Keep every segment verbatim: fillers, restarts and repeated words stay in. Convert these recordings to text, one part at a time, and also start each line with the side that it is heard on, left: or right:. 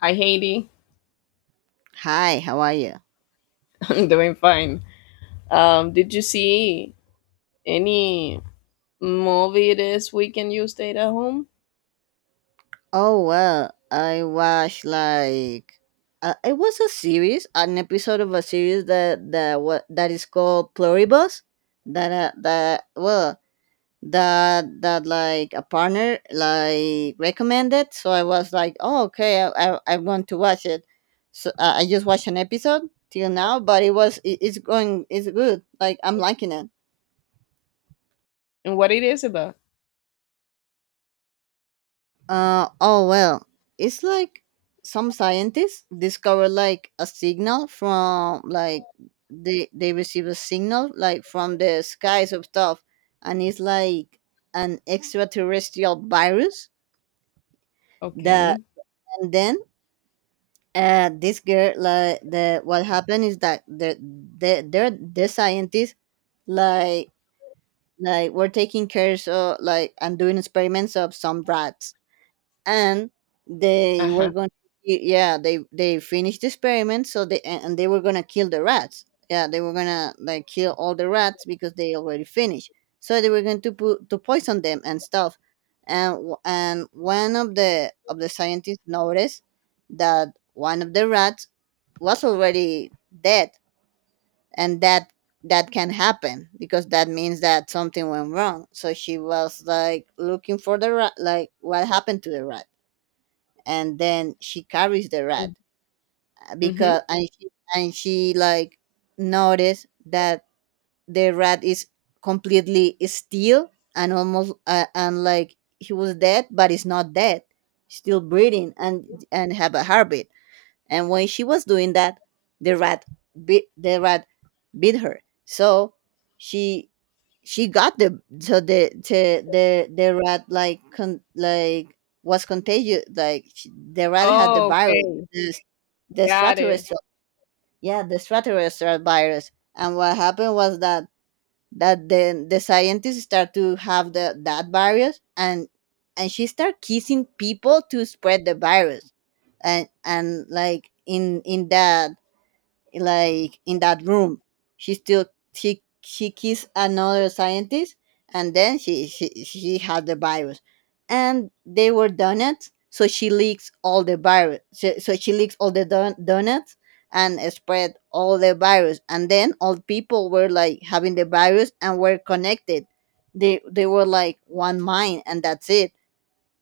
left: Hi, Haiti.
right: Hi, how are you?
left: I'm doing fine. Um, did you see any movie this weekend you stayed at home?
right: Oh well, I watched like uh, it was a series, an episode of a series that that what that is called Pluribus. That uh, that well that that like a partner like recommended. So I was like, oh okay, I I, I want to watch it. So uh, I just watched an episode till now, but it was it, it's going it's good. Like I'm liking it.
left: And what it is about?
right: Uh, oh well, it's like some scientists discover like a signal from like they they receive a signal like from the skies of stuff, and it's like an extraterrestrial virus that
left: Okay.
right: and then uh this girl like the what happened is that the the the, the scientists like like were taking care of like and doing experiments of some rats and they
left: Uh-huh.
right: were going to, yeah they they finished the experiment so they and and they were gonna kill the rats, yeah they were gonna like kill all the rats because they already finished, so they were going to put to poison them and stuff, and w- and one of the of the scientists noticed that one of the rats was already dead. And that that can happen because that means that something went wrong, so she was like looking for the rat like what happened to the rat, and then she carries the rat,
left: Mm.
right: uh,
left: Mm-hmm.
right: because and she, and she like noticed that the rat is completely still and almost uh, and like he was dead but it's not dead, still breathing and and have a heartbeat. And when she was doing that the rat bit the rat bit her, so she she got the, so the the the, the rat like con, like was contagious, like she, the rat had the
left: Oh,
right: virus,
left: okay.
right: the, the
left: Got it.
right: stratus, yeah the stratus virus. And what happened was that that then the scientists start to have the that virus, and and she start kissing people to spread the virus. And and like in in that, like in that room she still she she kissed another scientist, and then she she, she had the virus. And they were donuts, so she leaks all the virus, so, so she leaks all the don- donuts and spread all the virus. And then all people were like having the virus and were connected. They they were like one mind and that's it.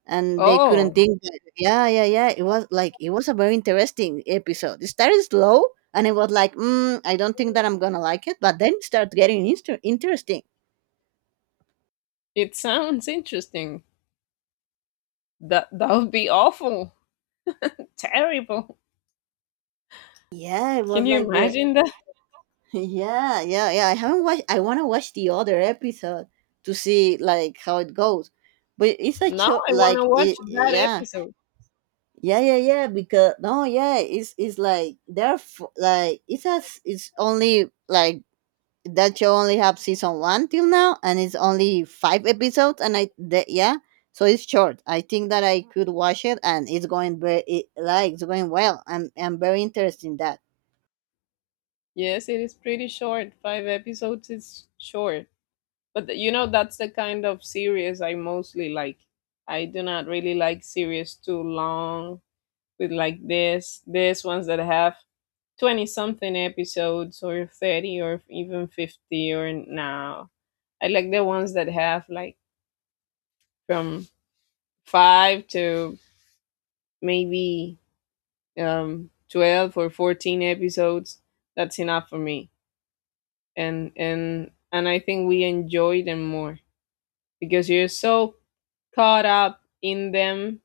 right: And they couldn't
left: Oh,
right: think that. Yeah, yeah, yeah, it was like it was a very interesting episode. It started slow and it was like mm, I don't think that I'm gonna like it, but then it started getting inter- interesting.
left: it sounds interesting. That that would be awful. Terrible.
right: Yeah, it
left: Can
right: was
left: you
right: like very.
left: imagine that?
right: Yeah, yeah, yeah, I haven't watched. I want to watch the other episode to see like how it goes, but it's a
left: Now
right: cho-
left: I want
right: like
left: to watch
right: it,
left: that
right: yeah.
left: episode.
right: Yeah, yeah, yeah, because no yeah it's it's like they're f- like it's as it's only like that show only have season one till now and it's only five episodes and i the, yeah. So it's short, I think that I could watch it, and it's going very it, like it's going well. i'm i'm very interested in that.
left: Yes, it is pretty short. Five episodes is short. But th- you know, that's the kind of series I mostly like. I do not really like series too long with like this, this ones that have twenty something episodes or thirty or even fifty or now. I like the ones that have like from five to maybe um twelve or fourteen episodes. That's enough for me. And and and I think we enjoy them more. Because you're so caught up in them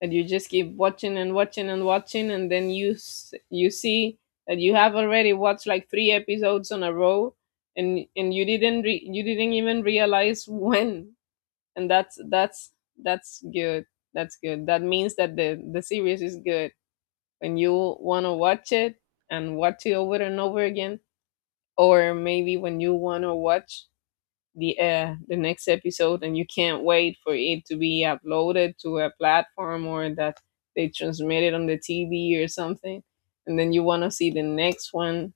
left: that you just keep watching and watching and watching, and then you s- you see that you have already watched like three episodes on a row, and and you didn't re- you didn't even realize, when, and that's that's that's good that's good That means that the the series is good when you want to watch it and watch it over and over again, or maybe when you want to watch the uh, the next episode and you can't wait for it to be uploaded to a platform, or that they transmit it on the T V or something, and then you want to see the next one.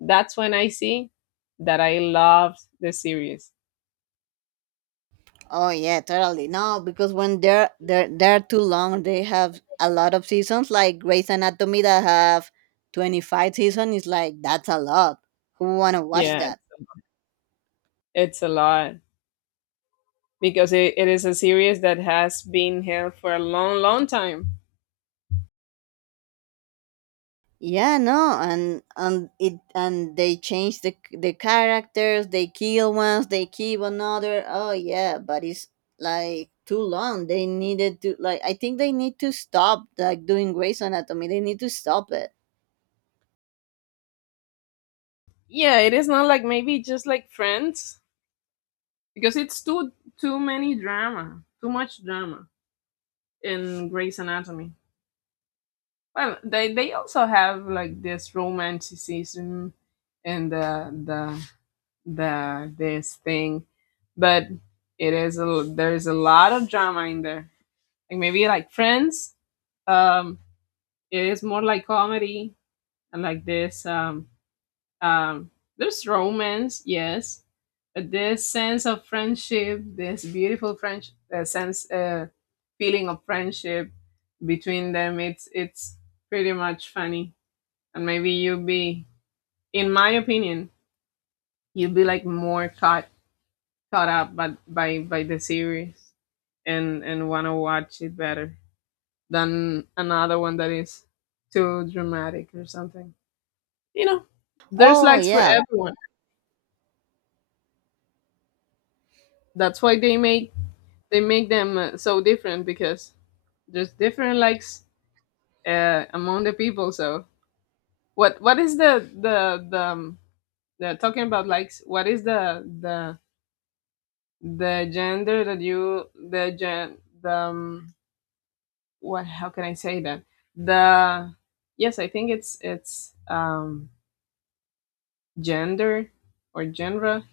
left: That's when I see that I loved the series.
right: Oh yeah, totally. No, because when they're they're they're too long they have a lot of seasons like Grey's Anatomy that have twenty-five seasons. Is like that's a lot, who want to watch
left: Yeah,
right: that.
left: it's a lot because it, it is a series that has been held for a long, long time.
right: Yeah, no, and and it and they change the the characters. They kill ones, they keep another. Oh yeah, but it's like too long. They needed to like, I think they need to stop like doing Grey's Anatomy. They need to stop it.
left: Yeah, it is not like maybe just like Friends, because it's too too many drama, too much drama in Grey's Anatomy. Well, they they also have like this romanticism and the the the this thing, but it is a there's a lot of drama in there. Like maybe like Friends, um, it is more like comedy, and like this um um there's romance, yes, but this sense of friendship, this beautiful French uh, sense uh feeling of friendship between them. It's it's pretty much funny, and maybe you'd be, in my opinion, you'd be like more caught caught up by by, by the series, and and want to watch it better than another one that is too dramatic or something. You know, there's
right: Oh
left: likes for
right: yeah.
left: everyone. That's why they make they make them uh, so different, because there's different likes uh, among the people. So what what is the the the um, the talking about likes? What is the the the gender that you the gen the um, what how can I say that the, yes, I think it's it's um gender or genre,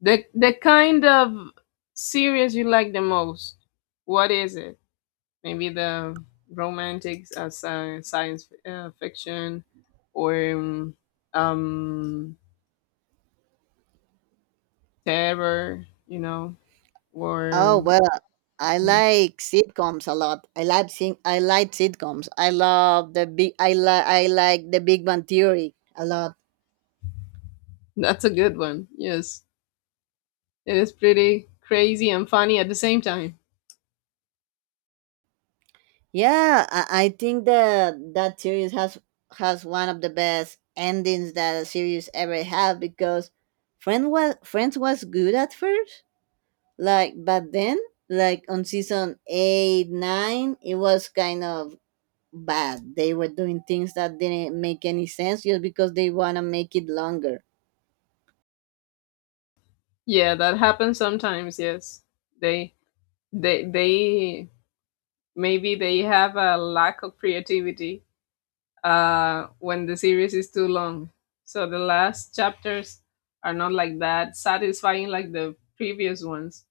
left: the the kind of series you like the most? What is it, maybe the romantics, uh, sci- science uh, fiction, or um, um terror, you know
right: Oh
left: or?
right: well, I like sitcoms a lot. I like sing. I like sitcoms. I love the big. I like I like the Big Bang Theory a lot.
left: That's a good one, yes. It is pretty crazy and funny at the same time.
right: Yeah, I, I think that that series has has one of the best endings that a series ever had, because Friend was Friends was good at first, like but then like on season eight nine it was kind of bad. They were doing things that didn't make any sense just because they wanna make it longer.
left: Yeah, that happens sometimes. Yes, they they they maybe they have a lack of creativity uh, when the series is too long. So the last chapters are not like that satisfying like the previous ones.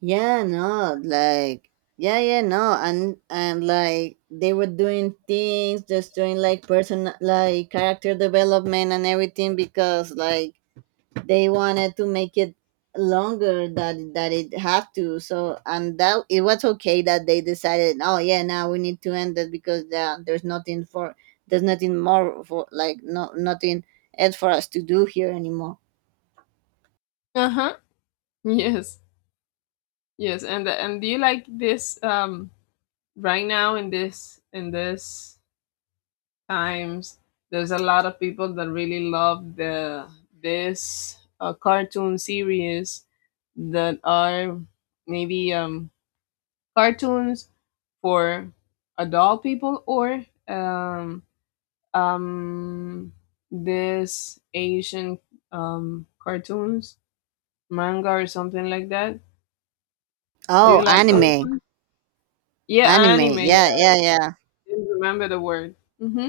right: Yeah, no, like yeah, yeah, no, and and like they were doing things, just doing like person, like character development and everything because like they wanted to make it longer that that it had to. So and that it was okay that they decided, oh yeah, now we need to end it because there, there's nothing for there's nothing more for like no nothing else for us to do here anymore.
left: Uh huh. Yes. Yes. And and do you like this, um right now, in this in this times? There's a lot of people that really love the this uh, cartoon series that are maybe um, cartoons for adult people, or um, um, this Asian um, cartoons, manga, or something like that. Do you
right: Oh,
left: like those
right: anime,
left: ones? Yeah,
right: anime,
left: anime. Yeah,
right: yeah,
left: I
right: yeah, yeah.
left: didn't remember the word. Hmm.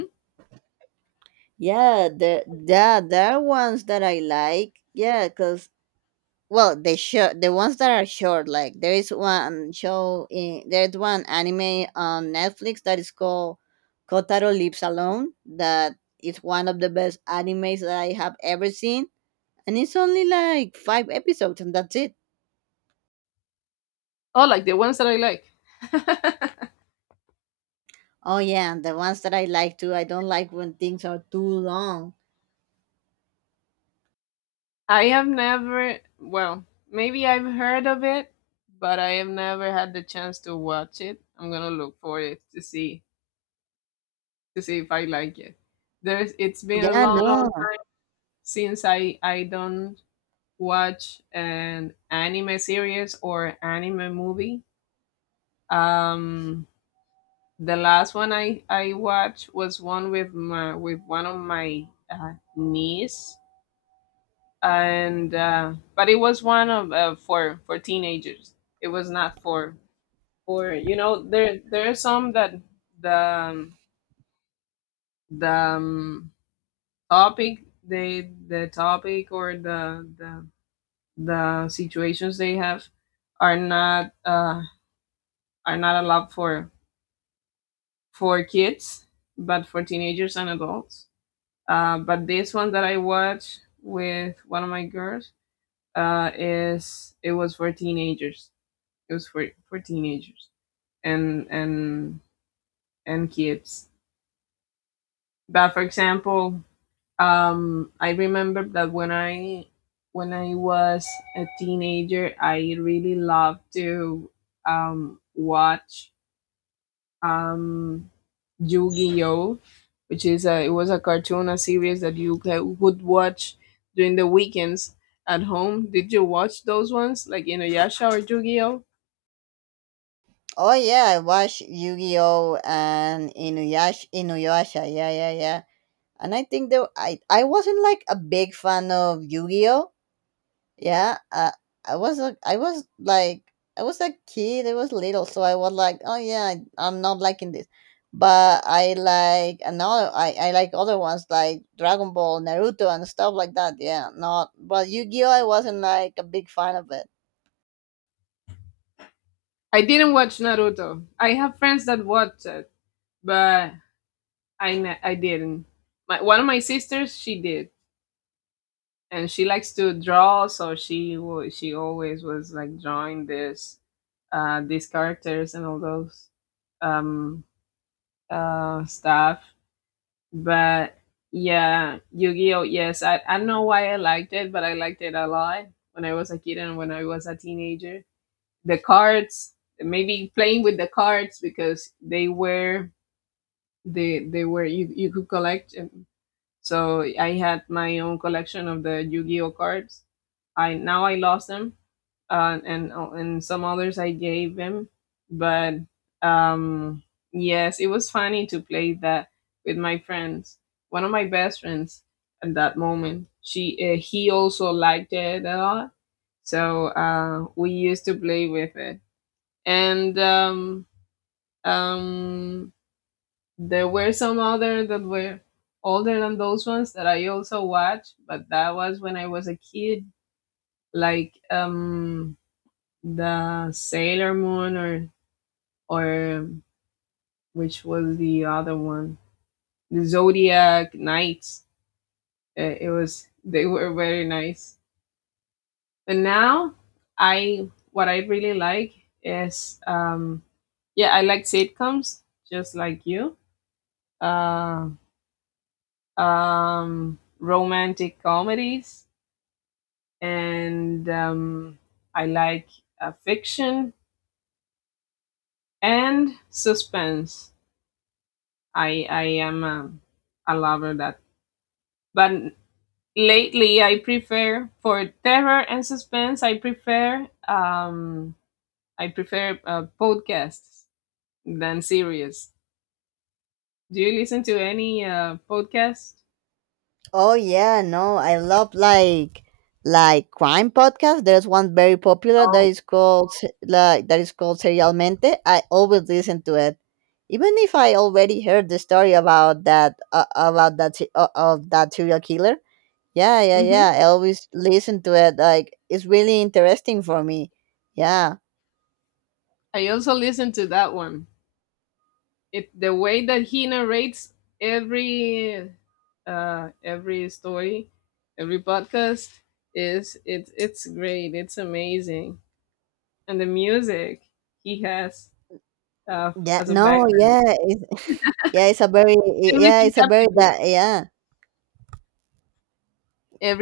right: Yeah, the yeah, there are ones that I like. Yeah, cause well, the short, the ones that are short. Like there is one show in there's one anime on Netflix that is called Kotaro Lives Alone. That is one of the best animes that I have ever seen, and it's only like five episodes, and that's it.
left: Oh, like the ones that I like.
right: Oh yeah, and the ones that I like too. I don't like when things are too long.
left: I have never, well, maybe I've heard of it, but I have never had the chance to watch it. I'm gonna look for it to see to see if I like it. There's it's been a
right: Yeah,
left: long, long
right: no.
left: time since I I don't watch an anime series or anime movie. Um, the last one I I watched was one with my with one of my uh, niece, and, uh, but it was one of, uh, for for teenagers. It was not for for you know, there there are some that the um, the um, topic they the topic, or the the the situations they have, are not uh, are not allowed for for kids, but for teenagers and adults. Uh, but this one that I watched with one of my girls, uh, is it was for teenagers. It was for for teenagers and and and kids. But for example, um, I remember that when I when I was a teenager, I really loved to um, watch um, Yu-Gi-Oh, which is a, it was a cartoon, a series that you ca- would watch during the weekends at home. Did you watch those ones, like Inuyasha or Yu-Gi-Oh?
right: Oh yeah, I watched Yu-Gi-Oh and Inuyasha. Inuyasha, yeah, yeah, yeah. And I think though I I wasn't like a big fan of Yu-Gi-Oh. Yeah, uh, I was a, I was like I was a kid. I was little, so I was like, oh yeah, I, I'm not liking this. But I like another. I I like other ones like Dragon Ball, Naruto, and stuff like that. Yeah, not but Yu-Gi-Oh. I wasn't like a big fan of it.
left: I didn't watch Naruto. I have friends that watch it, but I ne- I didn't. My, one of my sisters, she did, and she likes to draw, so she wa- she always was like drawing this, uh, these characters and all those, um, uh, stuff. But yeah, Yu-Gi-Oh. Yes, I I don't know why I liked it, but I liked it a lot when I was a kid and when I was a teenager. The cards, maybe playing with the cards because they were they they were you you could collect, um, so I had my own collection of the Yu-Gi-Oh cards. I now I lost them, uh, and oh, and some others I gave him. But, um, yes, it was funny to play that with my friends. One of my best friends at that moment, she uh, he also liked it a lot. So, uh, we used to play with it, and um, um, there were some other that were older than those ones that I also watched, but that was when I was a kid, like um the Sailor Moon, or or which was the other one, the Zodiac Knights. Uh, It was they were very nice. But now I what I really like is, um yeah, I like sitcoms just like you. Uh, um romantic comedies, and, um, I like, uh, fiction and suspense. I I am a, a lover that, but lately I prefer for terror and suspense. I prefer um I prefer uh, podcasts than series. Do you listen to any, uh, podcast?
right: Oh yeah, no, I love like like crime podcasts. There's one very popular that
left: Oh,
right: is called Se- like that is called Serialmente. I always listen to it, even if I already heard the story about that uh, about that se- uh, of that serial killer. Yeah, yeah,
left: hmm
right: yeah. I always listen to it. Like it's really interesting for me. Yeah,
left: I also listen to that one. It the way that he narrates every uh every story, every podcast, is it's it's great. It's amazing. And the music he has, uh,
right: yeah.
left: as a
right: No,
left: background.
right: yeah, it's, yeah. It's a very yeah.
left: Everything
right: It's a very
left: captivates
right: that
left: you.
right: yeah.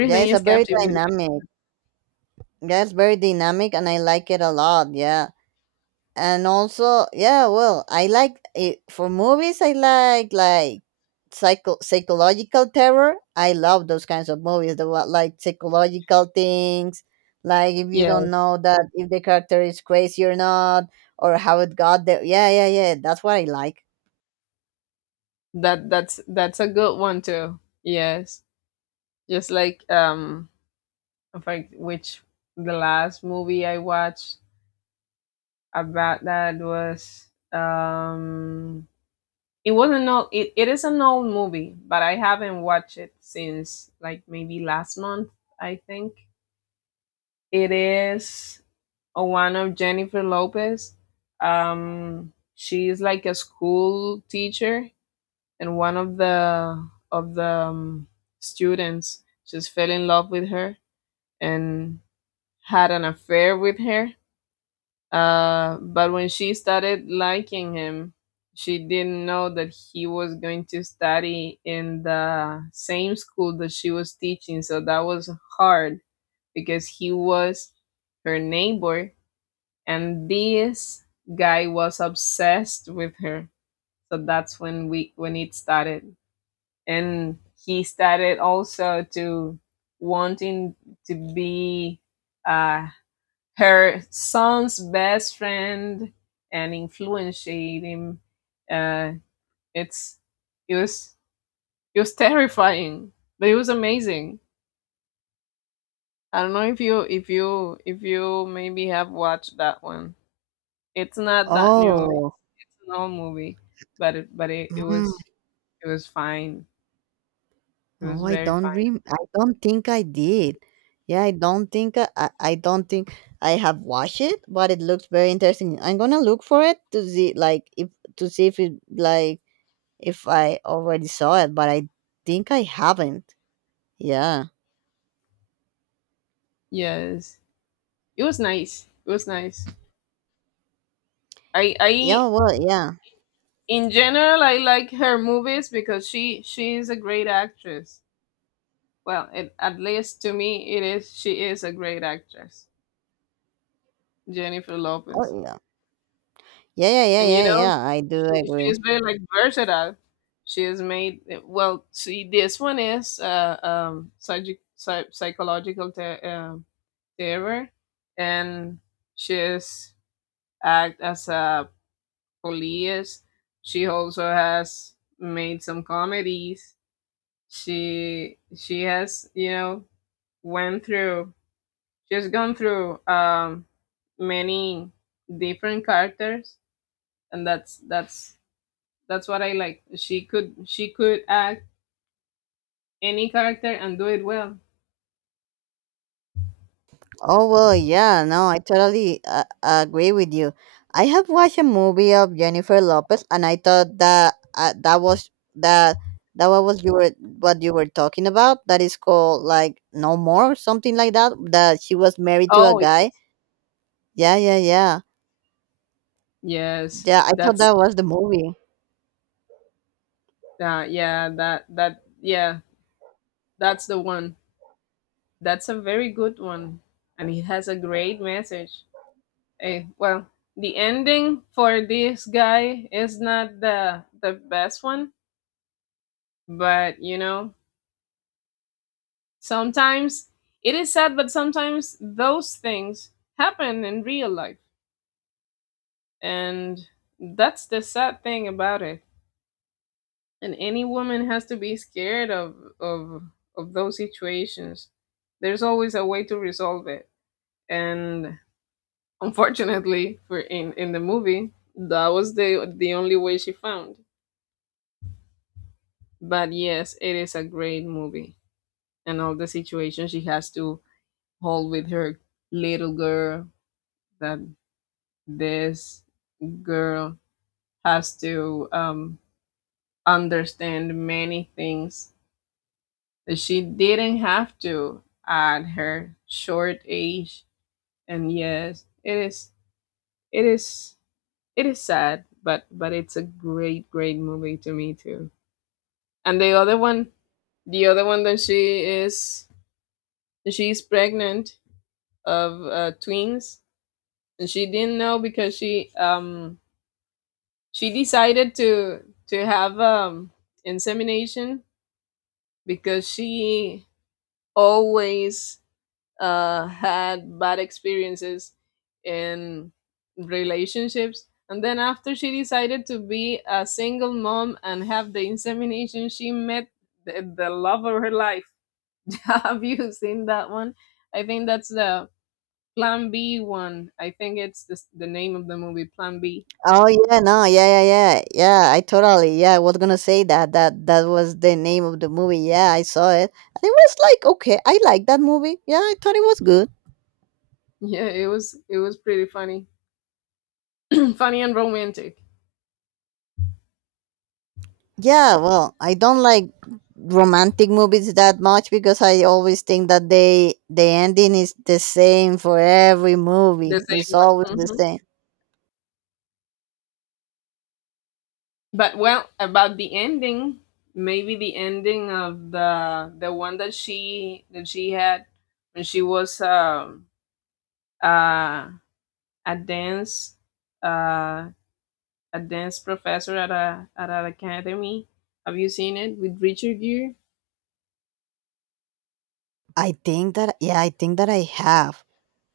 right: Yeah, it's
left: is
right: a very
left: captivating.
right: dynamic. That's very dynamic and I like it a lot. Yeah. And also, yeah, well, I like it for movies. I like like psycho psychological terror. I love those kinds of movies. The wa- like psychological things, like if you don't
left: Yes.
right: know that if the character is crazy or not, or how it got there. Yeah, yeah, yeah. That's what I like.
left: That that's that's a good one too. Yes. Just like, um in fact, which, the last movie I watched about that was, um it wasn't, no, it, it is an old movie, but I haven't watched it since like maybe last month, I think. It is a one of Jennifer Lopez. Um she's like a school teacher, and one of the of the um, students just fell in love with her and had an affair with her. Uh, but when she started liking him, she didn't know that he was going to study in the same school that she was teaching. So that was hard, because he was her neighbor, and this guy was obsessed with her. So that's when we when it started, and he started also to wanting to be, uh, her son's best friend, and influenced him. Uh, it's it was it was terrifying, but it was amazing. I don't know if you if you if you maybe have watched that one. It's not that new.
right: Oh.
left: It's an old movie, but it, but it, it was it was fine. It
right: Oh,
left: was
right: I
left: very
right: don't
left: fine.
right: rem- I don't think I did. Yeah, I don't think I, I I don't think I have watched it, but it looks very interesting. I'm gonna look for it to see like if to see if it like if I already saw it, but I think I haven't. Yeah.
left: Yes, it was nice. It was nice. I
right: Yeah.
left: I
right: Well. Yeah.
left: in general I like her movies, because she she is a great actress. Well, it, at least to me, it is. She is a great actress, Jennifer
right: Oh
left: Lopez,
right: yeah. Yeah. Yeah. Yeah.
left: and, you
right: Yeah.
left: know,
right: Yeah. I do
left: she she is
right: agree.
left: very like versatile. She has made, well, see, this one is, uh, um psych- psych- psychological, ter- um terror, and she is act as a police. She also has made some comedies. She she has, you know went through, she's gone through um, many different characters, and that's that's that's what I like. She could she could act any character and do it well.
right: Oh, well, yeah, no, I totally uh, agree with you. I have watched a movie of Jennifer Lopez, and I thought that uh, that was that that what was you were what you were talking about. That is called like No More, something like that. That she was married to a
left: Oh
right: guy.
left: yes,
right: Yeah, yeah, yeah,
left: yes,
right: yeah. I thought
left: that's,
right: that was the movie.
left: uh, yeah, that that, yeah, that's the one. That's a very good one, and it has a great message. Eh, well, the ending for this guy is not the the best one, but you know Sometimes it is sad, but sometimes those things happen in real life. And that's the sad thing about it. And any woman has to be scared of of of those situations. There's always a way to resolve it. And unfortunately for in, in the movie, that was the the only way she found. But yes, it is a great movie. And all the situations she has to hold with her little girl, that this girl has to um, understand many things that she didn't have to at her short age. And yes, it is it is it is sad, but but it's a great great movie to me too. And the other one, the other one that she is, she's pregnant of uh, twins, and she didn't know because she um she decided to to have um insemination because she always uh, had bad experiences in relationships. And then, after she decided to be a single mom and have the insemination, she met the, the love of her life. Have you seen that one? I think that's the Plan B one. I think it's the, the name of the movie, Plan B.
right: Oh yeah, no, yeah, yeah, yeah, yeah. I totally, yeah. I was gonna say that that that was the name of the movie. Yeah, I saw it. And it was like okay, I like that movie. Yeah, I thought it was good.
left: Yeah, it was it was pretty funny, funny and romantic.
right: Yeah, well, I don't like romantic movies that much because I always think that they the ending is the same for every movie.
left: The same
right: It's
left: one.
right: always the
left: Mm-hmm.
right: same.
left: But well, about the ending, maybe the ending of the the one that she that she had when she was um uh a dance uh a dance professor at a, at an academy. Have you seen it with Richard Gere?
right: I think that yeah, I think that I have.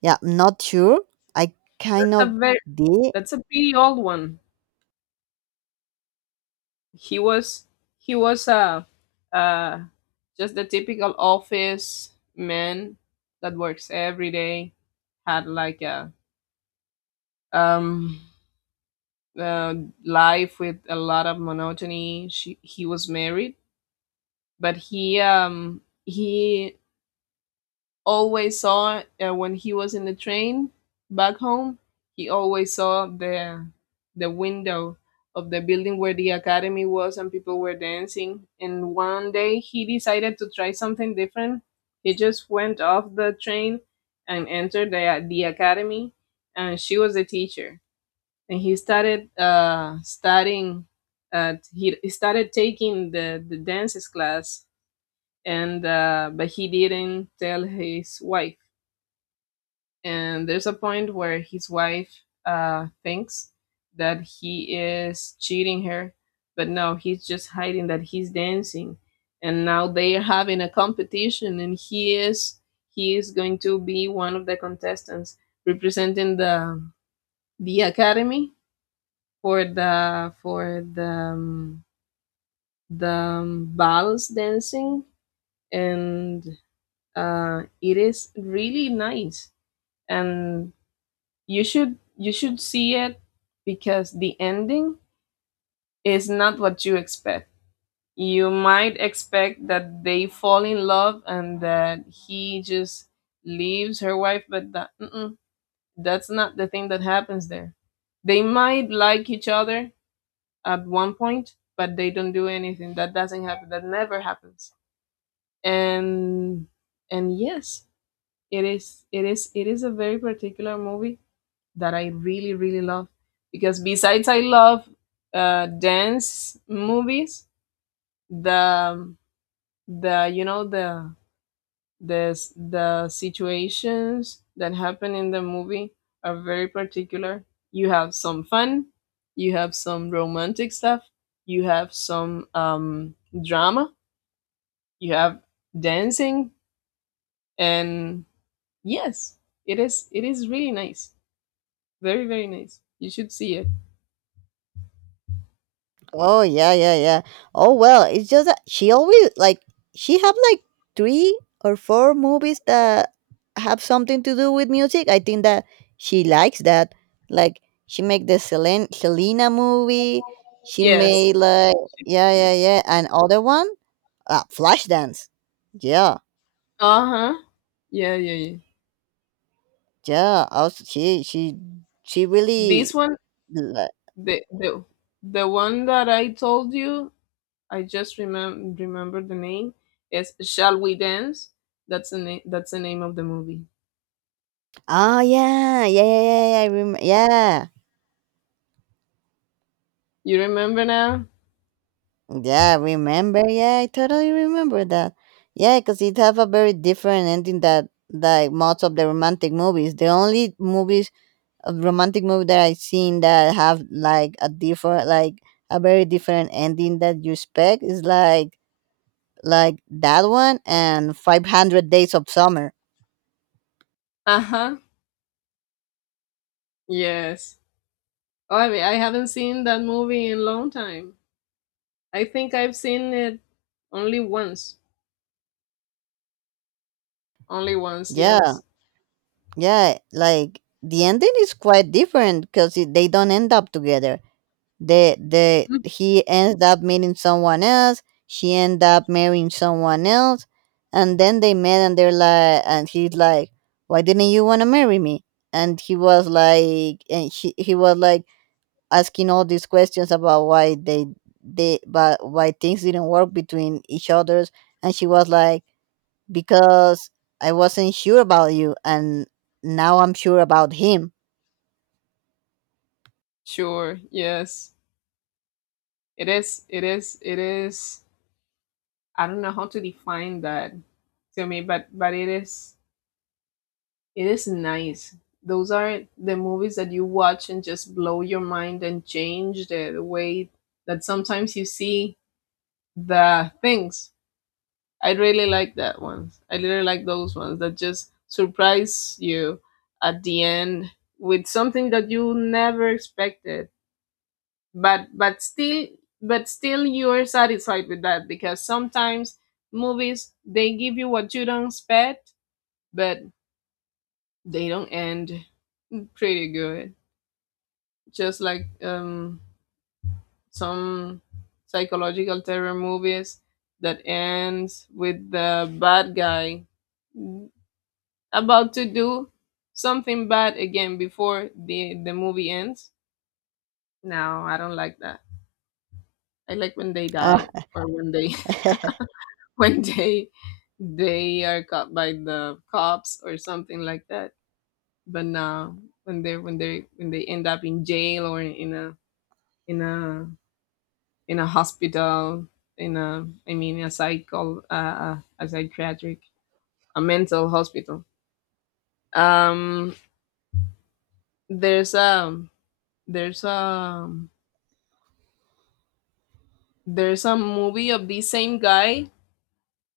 right: Yeah, I'm not sure. I kind
left: That's
right: of
left: a very
right: did.
left: that's a pretty old one. He was, he was a uh uh just the typical office man that works every day. Had like a um uh, life with a lot of monotony. She, he was married, but he um he always saw, uh, when he was in the train back home. He always saw the the window of the building where the academy was and people were dancing. And one day he decided to try something different. He just went off the train and entered the the academy, and she was the teacher and he started uh, studying. Uh, he, he started taking the the dances class, and uh, but he didn't tell his wife. And there's a point where his wife uh, thinks that he is cheating her, but no, he's just hiding that he's dancing. And now they are having a competition, and he is, he is going to be one of the contestants representing the the academy for the for the um, the um, vals dancing, and uh, it is really nice, and you should, you should see it because the ending is not what you expect. You might expect that they fall in love and that he just leaves her wife, but that, mm-mm, that's not the thing that happens there. They might like each other at one point, but they don't do anything. That doesn't happen. That never happens. And and yes, it is it is it is a very particular movie that I really really love, because besides I love uh, dance movies, the the you know the this, the situations that happen in the movie are very particular. You have some fun, you have some romantic stuff, you have some um, drama, you have dancing, and yes, it is it is really nice, very very nice. You should see it.
right: Oh yeah, yeah, yeah. Oh well, it's just that she always like she have like three or four movies that have something to do with music. I think that she likes that. Like she make the Selena, Selena movie. She
left: Yes.
right: made like yeah, yeah, yeah, and other one, uh, Flashdance. Yeah,
left: Uh huh. Yeah, yeah, yeah.
right: yeah. Also, she she she
left: This
right: really.
left: one,
right: li-
left: the the the one that I told you, I just remem- remember the name. It's Shall We Dance? That's the name. That's the name of the movie.
right: Oh yeah, yeah, yeah, yeah. Yeah, I remember. Yeah.
left: You remember now?
right: Yeah, remember? Yeah, I totally remember that. Yeah, because it have a very different ending that like most of the romantic movies. The only movies uh, romantic movie that I've seen that have like a different like a very different ending that you expect is like like that one and five hundred days of summer.
left: Uh huh. Yes. Oh, I mean, I haven't seen that movie in a long time. I think I've seen it only once. Only once.
right: Yeah,
left: Yes.
right: yeah, like the ending is quite different because they don't end up together. the the
left: Mm.
right: he ends up meeting someone else, she end up marrying someone else, and then they met and they're like and he's like why didn't you want to marry me. And he was like and she, he was like asking all these questions about why they they but why things didn't work between each others. And she was like because I wasn't sure about you and now I'm sure about him.
left: Sure. Yes. It is. It is. It is. I don't know how to define that to me, but but it is, it is nice. Those are the movies that you watch and just blow your mind and change the, the way that sometimes you see the things. I really like that ones. I really like those ones that just surprise you at the end with something that you never expected. But but still but still you are satisfied with that because sometimes movies, they give you what you don't expect, but they don't end pretty good. Just like um, some psychological terror movies that ends with the bad guy about to do something bad again before the the movie ends. No, I don't like that. I like when they
right: Uh,
left: die or when they when they they are caught by the cops or something like that. But no, when they when they when they end up in jail or in a, in a in a hospital, in a, I mean, a psycho, uh, a psychiatric, a mental hospital. Um, there's a, there's a, there's a movie of the same guy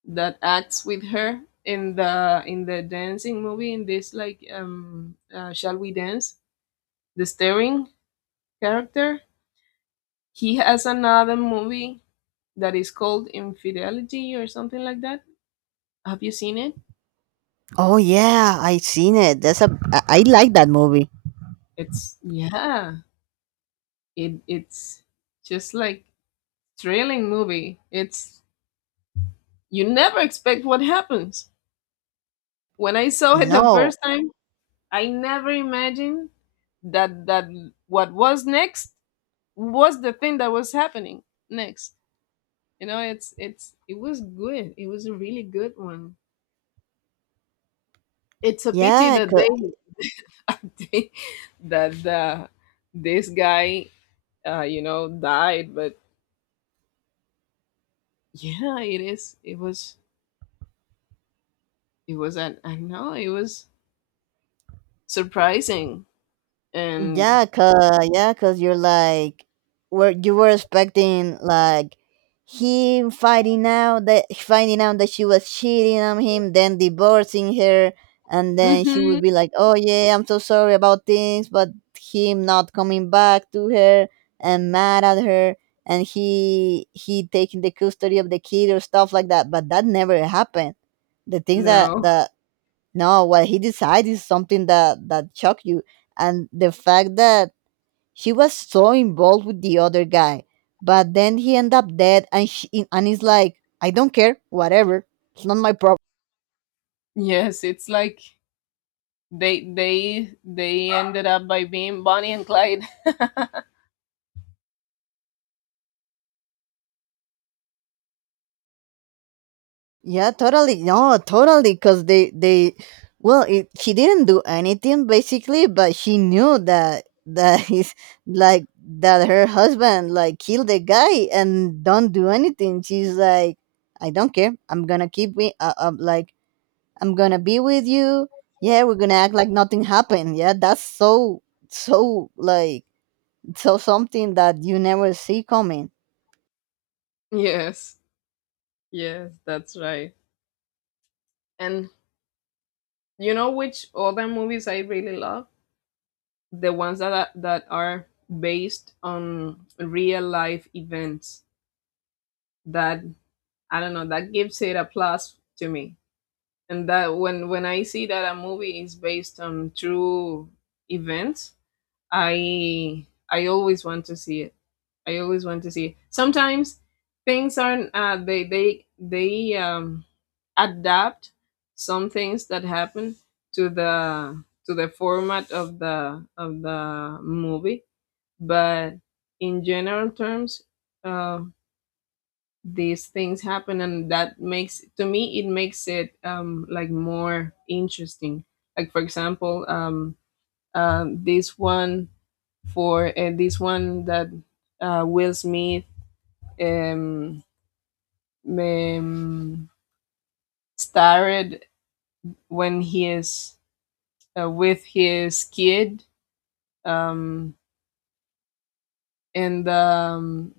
left: that acts with her in the in the dancing movie in this, like, um uh, Shall We Dance, the staring character. He has another movie that is called Infidelity or something like that. Have you seen it?
right: oh yeah I seen it, that's a i I like that movie.
left: It's, yeah, It it's just like thrilling movie. It's, you never expect what happens. When I saw it the
right: No.
left: first time, I never imagined that that what was next was the thing that was happening next. You know, it's it's it was good. It was a really good one. It's a pity
right: Yeah,
left: that they
right: cause,
left: they- that uh, this guy, uh, you know, died, but yeah, it is. It was. It was an. I know it was surprising and
right: yeah, cause, yeah, cause you're like, were you were expecting like him finding out that finding out that she was cheating on him, then divorcing her, and then she
left: Mm-hmm.
right: would be like, "Oh yeah, I'm so sorry about things," but him not coming back to her and mad at her, and he he taking the custody of the kid or stuff like that. But that never happened. The things that
left: No,
right: the No, what he decides is something that that shocked you, and the fact that she was so involved with the other guy, but then he ended up dead, and she, and he's like, I don't care, whatever, it's not my problem.
left: yes, it's like they, they they ended up by being Bonnie and Clyde.
right: Yeah, totally. No, totally. Because they, they, well, it, she didn't do anything basically, but she knew that that he's like that her husband like killed the guy and don't do anything. She's like, I don't care. I'm gonna keep me. Uh, um, like I'm gonna be with you. Yeah, we're gonna act like nothing happened. Yeah, that's so so like so something that you never see coming.
left: Yes, yes, that's right. And, you know which other movies I really love? The ones that are, that are based on real life events. That, I don't know, that gives it a plus to me. And that when when I see that a movie is based on true events, I I always want to see it. I always want to see it. Sometimes things aren't, uh, they they they um, adapt some things that happen to the to the format of the of the movie, but in general terms, uh, these things happen, and that makes, to me, it makes it um, like more interesting. Like for example, um, um, this one, for uh, this one that uh, Will Smith um, um, starred, when he is uh, with his kid, um, and um,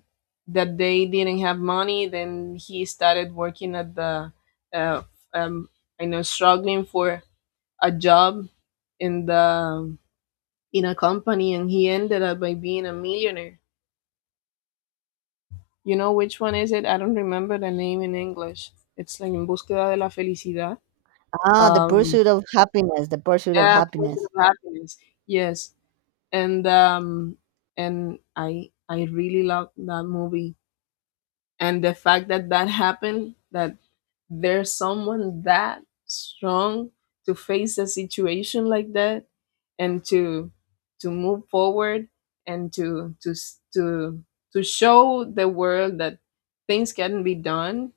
left: that they didn't have money. Then he started working at the, uh, um, I know, struggling for a job in the, in a company, and he ended up by being a millionaire. You know which one is it? I don't remember the name in English. It's like En Búsqueda de la Felicidad.
right: Ah, the
left: Um,
right: pursuit of happiness, the pursuit of
left: yeah, Pursuit
right: happiness.
left: of Happiness. Yes, and um, and I I really loved that movie, and the fact that that happened, that there's someone that strong to face a situation like that, and to to move forward, and to to s- to to show the world that things can be done.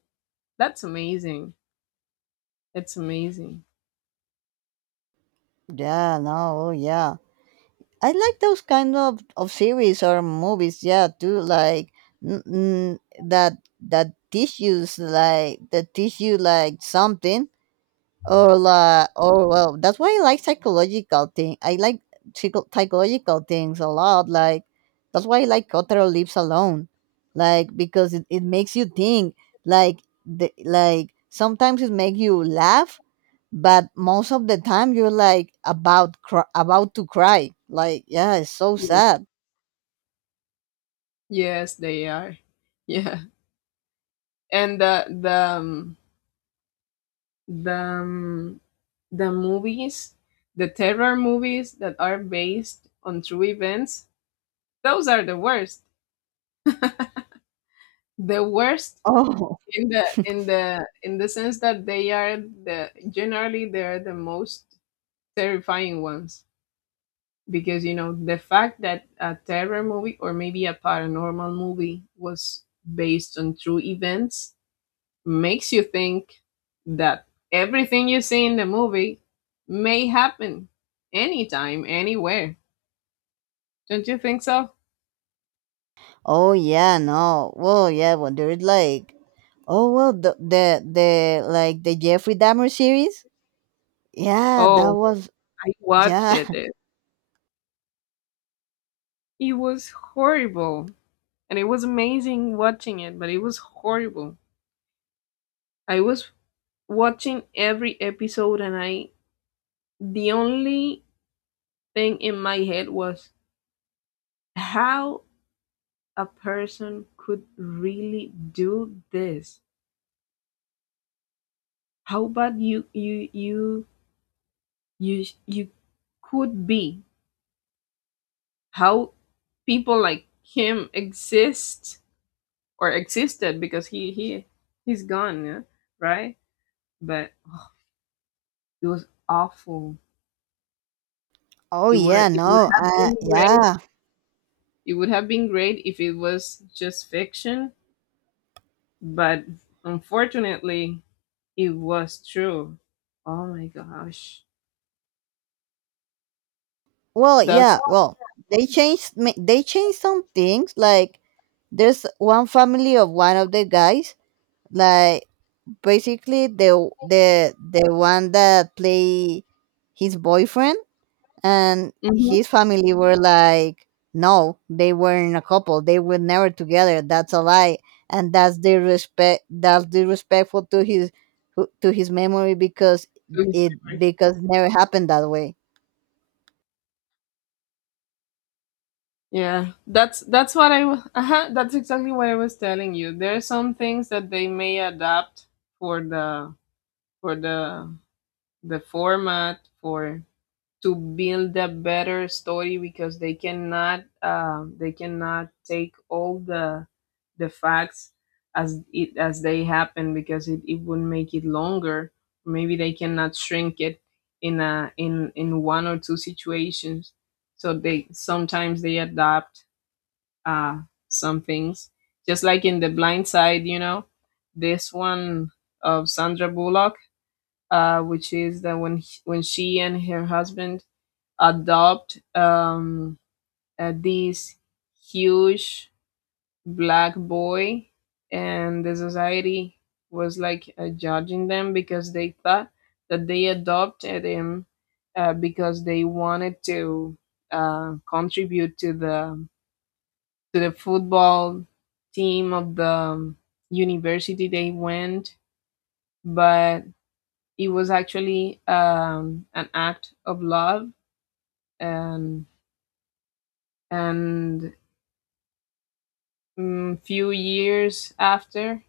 left: That's amazing. It's amazing.
right: Yeah, no, oh, yeah. I like those kind of, of series or movies, yeah, too. Like n- n- that that teach you like that teach you like something or la or well, that's why I like psychological thing I like psycho- psychological things a lot. Like that's why I like cultural lives alone, like because it, it makes you think, like the, like sometimes it make you laugh, but most of the time you're like about cr- about to cry. Like yeah, it's so
left: Yes.
right: sad.
left: Yes, they are. Yeah. And the the um, the um, the movies, the terror movies that are based on true events, those are the worst. The worst
right: oh
left: in the in the in the sense that they are the, generally they are the most terrifying ones. Because you know, the fact that a terror movie or maybe a paranormal movie was based on true events makes you think that everything you see in the movie may happen anytime, anywhere. Don't you think so?
right: oh yeah no well yeah When there's like, oh well the the, the like the Jeffrey Dahmer series. Yeah, that
left: Oh,
right: was,
left: I watched
right: yeah.
left: it. It, it was horrible, and it was amazing watching it, but it was horrible. I was watching every episode, and I the only thing in my head was how a person could really do this. How bad you you you you you could be. How people like him exist or existed, because he he he's gone, yeah? Right. But it was awful.
right: Oh
left: It would
right: yeah,
left: it would
right: no.
left: have
right: Uh
left: been great,
right: yeah.
left: it would have been great if it was just fiction, but unfortunately it was true. Oh my gosh.
right: Well,
left: That's
right: yeah, well, they changed ma- they changed some things. Like there's one family of one of the guys, like basically the the the one that play his boyfriend, and
left: Mhm.
right: his family were like, no, they weren't a couple, they were never together, that's a lie. And that's disrespect that's disrespectful to his who- to his memory, because
left: to his
right: it
left: favor.
right: because it never happened that way.
left: Yeah, that's that's what I wa- uh-huh, that's exactly what I was telling you. There are some things that they may adapt for the for the the format for to build a better story, because they cannot, um, they cannot take all the the facts as it as they happen, because it, it would make it longer. Maybe they cannot shrink it in a, in in one or two situations. So, they sometimes they adapt uh some things, just like in The Blind Side, you know, this one of Sandra Bullock, uh which is that when when she and her husband adopt um, uh, this huge black boy, and the society was like, uh, judging them, because they thought that they adopted him uh, because they wanted to uh, contribute to the to the football team of the um, university they went, but it was actually um, an act of love, and and mm, few years after,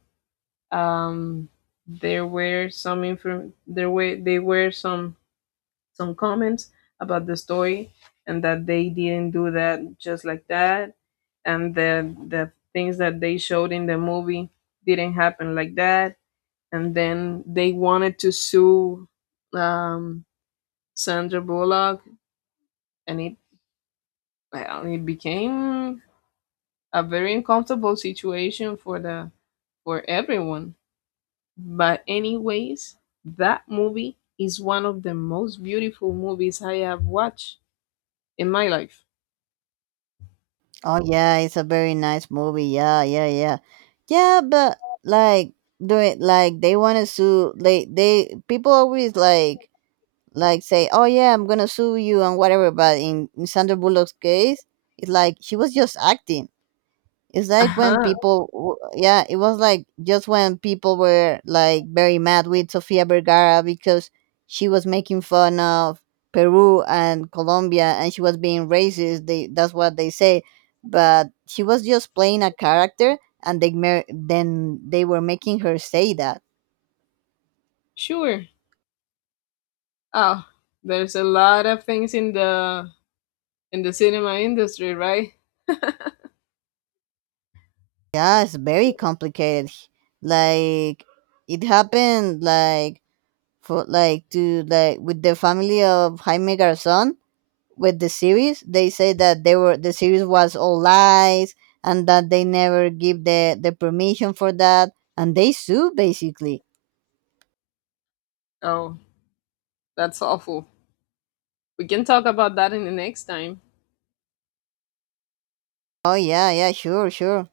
left: um, there were some inform- there were there were some some comments about the story, and that they didn't do that just like that, and the the things that they showed in the movie didn't happen like that, and then they wanted to sue um, Sandra Bullock, and it, well, it became a very uncomfortable situation for the, for everyone. But anyways, that movie is one of the most beautiful movies I have watched in my life.
right: Oh yeah, it's a very nice movie. Yeah, yeah, yeah. Yeah, but like, do it, like they want to sue. they they people always like like say, oh yeah, I'm gonna sue you and whatever, but in, in Sandra Bullock's case, it's like she was just acting. It's like when
left: Uh-huh.
right: people, w- yeah, it was like just when people were like very mad with Sofia Vergara because she was making fun of Peru and Colombia and she was being racist. They, that's what they say, but she was just playing a character, and they mer- then they were making her say that.
left: Sure. Oh, there's a lot of things in the in the cinema industry, right?
right: Yeah, it's very complicated. Like it happened like for like to like with the family of Jaime Garzon with the series. They say that they were the series was all lies and that they never give the the permission for that, and they sue basically.
left: Oh, that's awful. We can talk about that in the next time.
right: Oh yeah, yeah, sure, sure.